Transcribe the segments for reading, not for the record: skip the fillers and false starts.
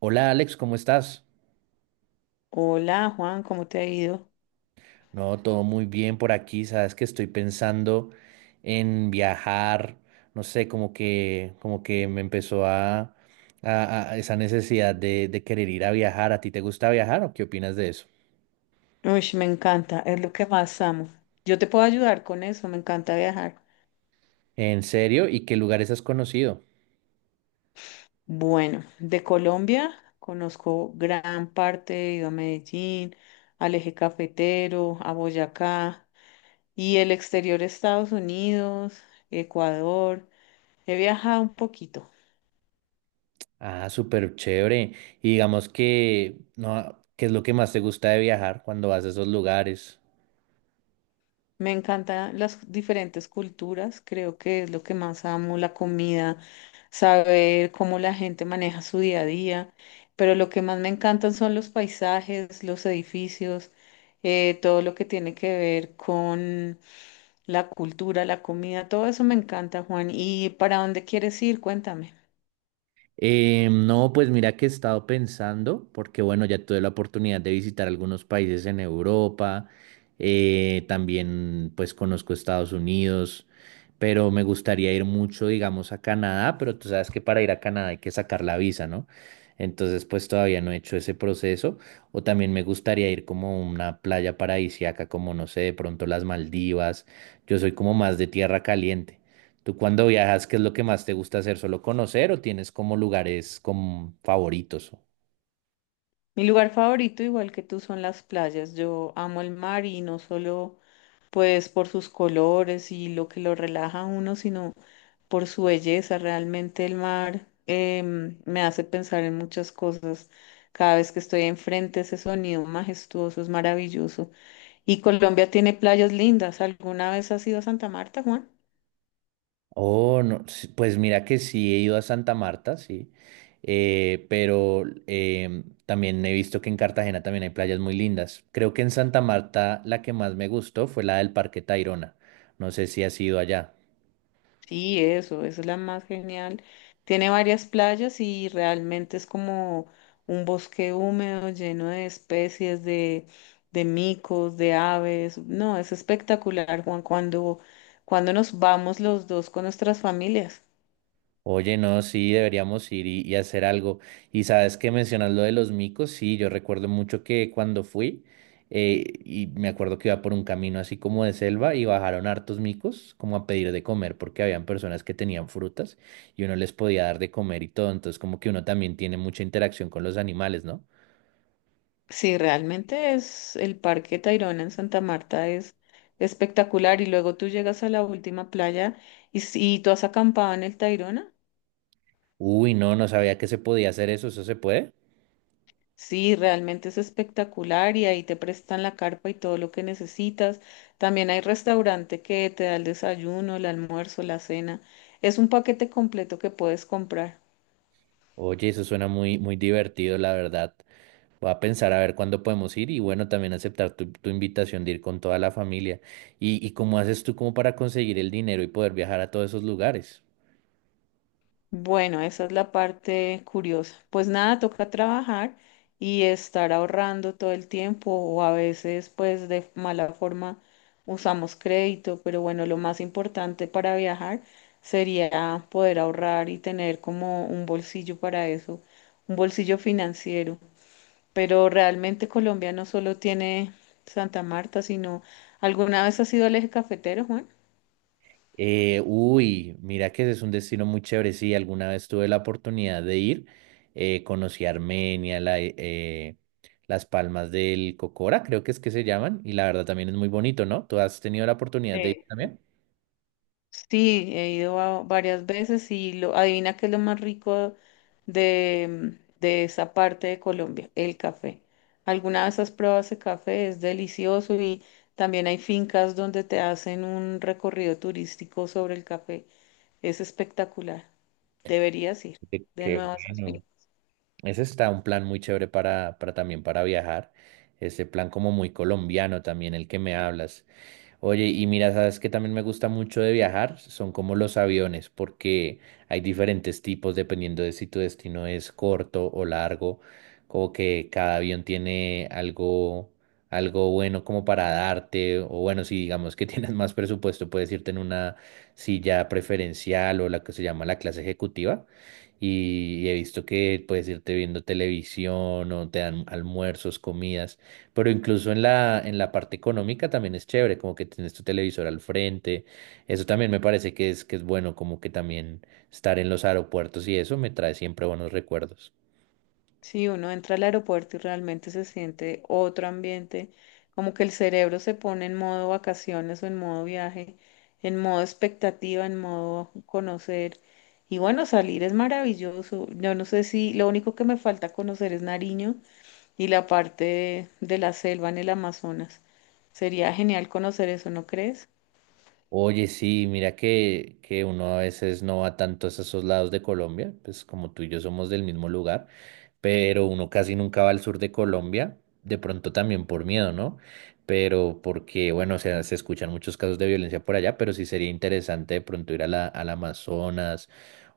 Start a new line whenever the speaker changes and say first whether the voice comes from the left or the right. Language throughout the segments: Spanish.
right: Hola Alex, ¿cómo estás?
left: Hola Juan, ¿cómo te ha ido?
right: No, todo muy bien por aquí. Sabes que estoy pensando en viajar. No sé, como que me empezó a, a esa necesidad de querer ir a viajar. ¿A ti te gusta viajar o qué opinas de eso?
left: Uy, me encanta, es lo que más amo. Yo te puedo ayudar con eso, me encanta viajar.
right: ¿En serio? ¿Y qué lugares has conocido?
left: Bueno, de Colombia conozco gran parte, he ido a Medellín, al Eje Cafetero, a Boyacá y el exterior de Estados Unidos, Ecuador. He viajado un poquito.
right: Ah, súper chévere. Y digamos que, no, ¿qué es lo que más te gusta de viajar cuando vas a esos lugares?
left: Me encantan las diferentes culturas, creo que es lo que más amo, la comida, saber cómo la gente maneja su día a día, pero lo que más me encantan son los paisajes, los edificios, todo lo que tiene que ver con la cultura, la comida, todo eso me encanta, Juan. ¿Y para dónde quieres ir? Cuéntame.
right: No, pues mira que he estado pensando, porque bueno, ya tuve la oportunidad de visitar algunos países en Europa, también pues conozco Estados Unidos, pero me gustaría ir mucho, digamos, a Canadá, pero tú sabes que para ir a Canadá hay que sacar la visa, ¿no? Entonces pues todavía no he hecho ese proceso, o también me gustaría ir como a una playa paradisíaca, como no sé, de pronto las Maldivas, yo soy como más de tierra caliente. ¿Tú cuando viajas, qué es lo que más te gusta hacer? ¿Solo conocer o tienes como lugares como favoritos?
left: Mi lugar favorito, igual que tú, son las playas. Yo amo el mar y no solo pues por sus colores y lo que lo relaja a uno, sino por su belleza. Realmente el mar me hace pensar en muchas cosas. Cada vez que estoy enfrente, ese sonido majestuoso es maravilloso. Y Colombia tiene playas lindas. ¿Alguna vez has ido a Santa Marta, Juan?
right: Oh, no, sí, pues mira que sí he ido a Santa Marta, sí, también he visto que en Cartagena también hay playas muy lindas. Creo que en Santa Marta la que más me gustó fue la del Parque Tayrona. No sé si has ido allá.
left: Sí, eso, esa es la más genial. Tiene varias playas y realmente es como un bosque húmedo lleno de especies de micos, de aves. No, es espectacular, Juan, cuando nos vamos los dos con nuestras familias.
right: Oye, no, sí, deberíamos ir y hacer algo. Y sabes que mencionas lo de los micos, sí, yo recuerdo mucho que cuando fui, y me acuerdo que iba por un camino así como de selva y bajaron hartos micos como a pedir de comer porque habían personas que tenían frutas y uno les podía dar de comer y todo. Entonces como que uno también tiene mucha interacción con los animales, ¿no?
left: Sí, realmente es, el Parque Tayrona en Santa Marta es espectacular y luego tú llegas a la última playa y, y tú has acampado en el Tayrona.
right: Uy, no, no sabía que se podía hacer eso, ¿eso se puede?
left: Sí, realmente es espectacular y ahí te prestan la carpa y todo lo que necesitas. También hay restaurante que te da el desayuno, el almuerzo, la cena. Es un paquete completo que puedes comprar.
right: Oye, eso suena muy, muy divertido, la verdad. Voy a pensar a ver cuándo podemos ir y bueno, también aceptar tu invitación de ir con toda la familia. ¿Y cómo haces tú como para conseguir el dinero y poder viajar a todos esos lugares?
left: Bueno, esa es la parte curiosa. Pues nada, toca trabajar y estar ahorrando todo el tiempo o a veces pues de mala forma usamos crédito, pero bueno, lo más importante para viajar sería poder ahorrar y tener como un bolsillo para eso, un bolsillo financiero. Pero realmente Colombia no solo tiene Santa Marta, sino ¿alguna vez has ido al Eje Cafetero, Juan?
right: Mira que ese es un destino muy chévere. Sí, alguna vez tuve la oportunidad de ir. Conocí Armenia, la, las Palmas del Cocora, creo que es que se llaman. Y la verdad también es muy bonito, ¿no? ¿Tú has tenido la oportunidad de ir
left: Sí.
right: también?
left: Sí, he ido varias veces y lo, adivina qué es lo más rico de esa parte de Colombia, el café. Alguna vez has probado ese café, es delicioso y también hay fincas donde te hacen un recorrido turístico sobre el café. Es espectacular. Deberías ir de
right: Qué
left: nuevo a esas
right: bueno.
left: fincas.
right: Ese está un plan muy chévere para también para viajar. Ese plan como muy colombiano también, el que me hablas. Oye, y mira, sabes que también me gusta mucho de viajar, son como los aviones, porque hay diferentes tipos dependiendo de si tu destino es corto o largo, como que cada avión tiene algo, algo bueno como para darte, o bueno, si digamos que tienes más presupuesto, puedes irte en una silla preferencial o la que se llama la clase ejecutiva. Y he visto que puedes irte viendo televisión o te dan almuerzos, comidas. Pero incluso en la parte económica también es chévere, como que tienes tu televisor al frente. Eso también me parece que es bueno, como que también estar en los aeropuertos y eso me trae siempre buenos recuerdos.
left: Sí, uno entra al aeropuerto y realmente se siente otro ambiente, como que el cerebro se pone en modo vacaciones o en modo viaje, en modo expectativa, en modo conocer. Y bueno, salir es maravilloso. Yo no sé si lo único que me falta conocer es Nariño y la parte de la selva en el Amazonas. Sería genial conocer eso, ¿no crees?
right: Oye, sí, mira que uno a veces no va tanto a esos lados de Colombia, pues como tú y yo somos del mismo lugar, pero uno casi nunca va al sur de Colombia, de pronto también por miedo, ¿no? Pero porque, bueno, o sea, se escuchan muchos casos de violencia por allá, pero sí sería interesante de pronto ir a la, al Amazonas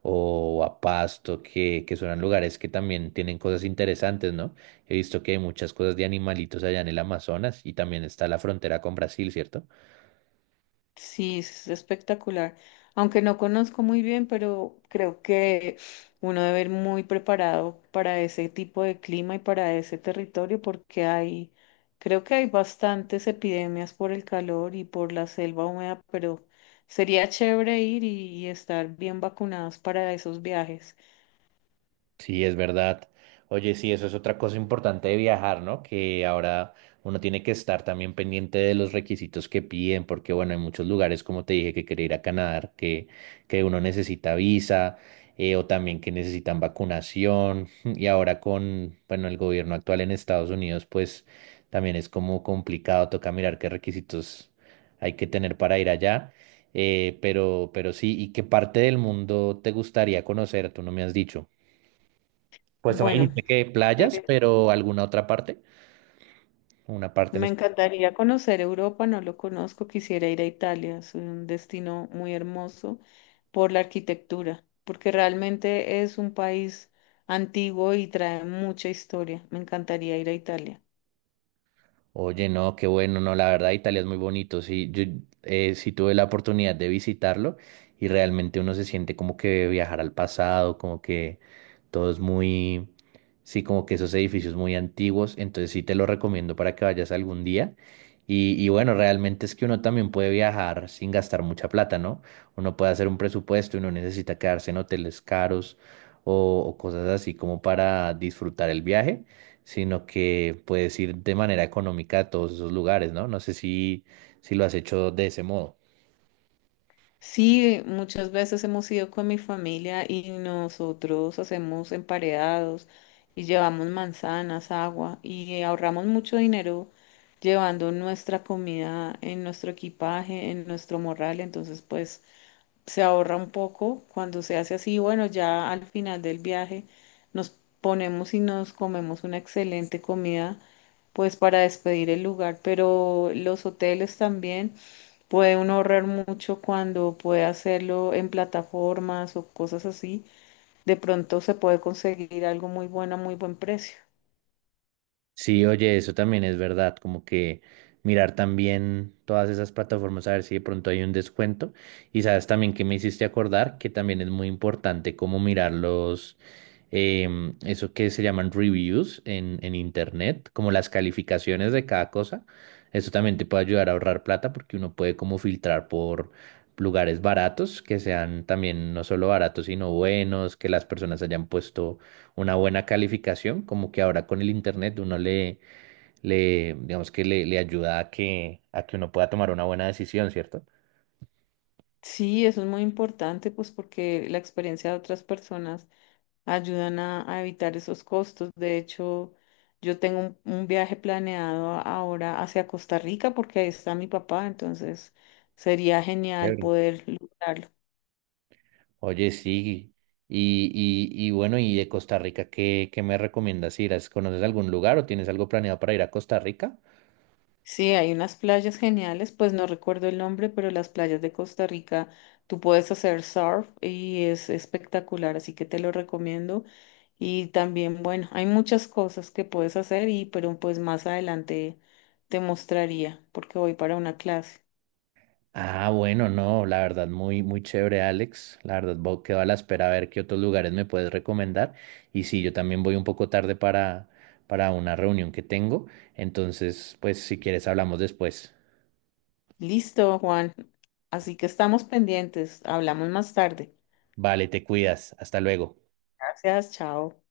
right: o a Pasto, que son lugares que también tienen cosas interesantes, ¿no? He visto que hay muchas cosas de animalitos allá en el Amazonas y también está la frontera con Brasil, ¿cierto?
left: Sí, es espectacular. Aunque no conozco muy bien, pero creo que uno debe ir muy preparado para ese tipo de clima y para ese territorio porque hay, creo que hay bastantes epidemias por el calor y por la selva húmeda, pero sería chévere ir y estar bien vacunados para esos viajes.
right: Sí, es verdad. Oye, sí, eso es otra cosa importante de viajar, ¿no? Que ahora uno tiene que estar también pendiente de los requisitos que piden, porque bueno, hay muchos lugares, como te dije, que quiere ir a Canadá, que uno necesita visa, o también que necesitan vacunación. Y ahora con, bueno, el gobierno actual en Estados Unidos, pues también es como complicado, toca mirar qué requisitos hay que tener para ir allá. Pero sí, ¿y qué parte del mundo te gustaría conocer? Tú no me has dicho. Pues tú me
left: Bueno,
right: dijiste que playas,
left: eh,
right: pero alguna otra parte, una parte en.
left: me encantaría conocer Europa, no lo conozco, quisiera ir a Italia, es un destino muy hermoso por la arquitectura, porque realmente es un país antiguo y trae mucha historia. Me encantaría ir a Italia.
right: Oye, no, qué bueno, no, la verdad Italia es muy bonito, sí, yo sí tuve la oportunidad de visitarlo y realmente uno se siente como que viajar al pasado, como que todo es muy, sí, como que esos edificios muy antiguos, entonces sí te lo recomiendo para que vayas algún día y bueno, realmente es que uno también puede viajar sin gastar mucha plata, ¿no? Uno puede hacer un presupuesto y no necesita quedarse en hoteles caros o cosas así como para disfrutar el viaje sino que puedes ir de manera económica a todos esos lugares, ¿no? No sé si, si lo has hecho de ese modo.
left: Sí, muchas veces hemos ido con mi familia y nosotros hacemos emparedados y llevamos manzanas, agua y ahorramos mucho dinero llevando nuestra comida en nuestro equipaje, en nuestro morral, entonces pues se ahorra un poco cuando se hace así. Bueno, ya al final del viaje nos ponemos y nos comemos una excelente comida, pues para despedir el lugar, pero los hoteles también puede uno ahorrar mucho cuando puede hacerlo en plataformas o cosas así. De pronto se puede conseguir algo muy bueno a muy buen precio.
right: Sí, oye, eso también es verdad, como que mirar también todas esas plataformas a ver si de pronto hay un descuento. Y sabes también que me hiciste acordar que también es muy importante como mirar los eso que se llaman reviews en internet, como las calificaciones de cada cosa. Eso también te puede ayudar a ahorrar plata porque uno puede como filtrar por lugares baratos, que sean también no solo baratos, sino buenos, que las personas hayan puesto una buena calificación, como que ahora con el internet uno le, le digamos que le ayuda a que uno pueda tomar una buena decisión, ¿cierto?
left: Sí, eso es muy importante, pues porque la experiencia de otras personas ayudan a evitar esos costos. De hecho, yo tengo un viaje planeado ahora hacia Costa Rica porque ahí está mi papá, entonces sería genial poder lograrlo.
right: Oye, sí. Y bueno, ¿y de Costa Rica qué, qué me recomiendas ir? ¿Conoces algún lugar o tienes algo planeado para ir a Costa Rica?
left: Sí, hay unas playas geniales, pues no recuerdo el nombre, pero las playas de Costa Rica, tú puedes hacer surf y es espectacular, así que te lo recomiendo. Y también, bueno, hay muchas cosas que puedes hacer y pero pues más adelante te mostraría porque voy para una clase.
right: Ah, bueno, no, la verdad, muy, muy chévere, Alex. La verdad, quedo a la espera a ver qué otros lugares me puedes recomendar. Y sí, yo también voy un poco tarde para una reunión que tengo. Entonces, pues, si quieres, hablamos después.
left: Listo, Juan. Así que estamos pendientes. Hablamos más tarde.
right: Vale, te cuidas. Hasta luego.
left: Gracias, chao.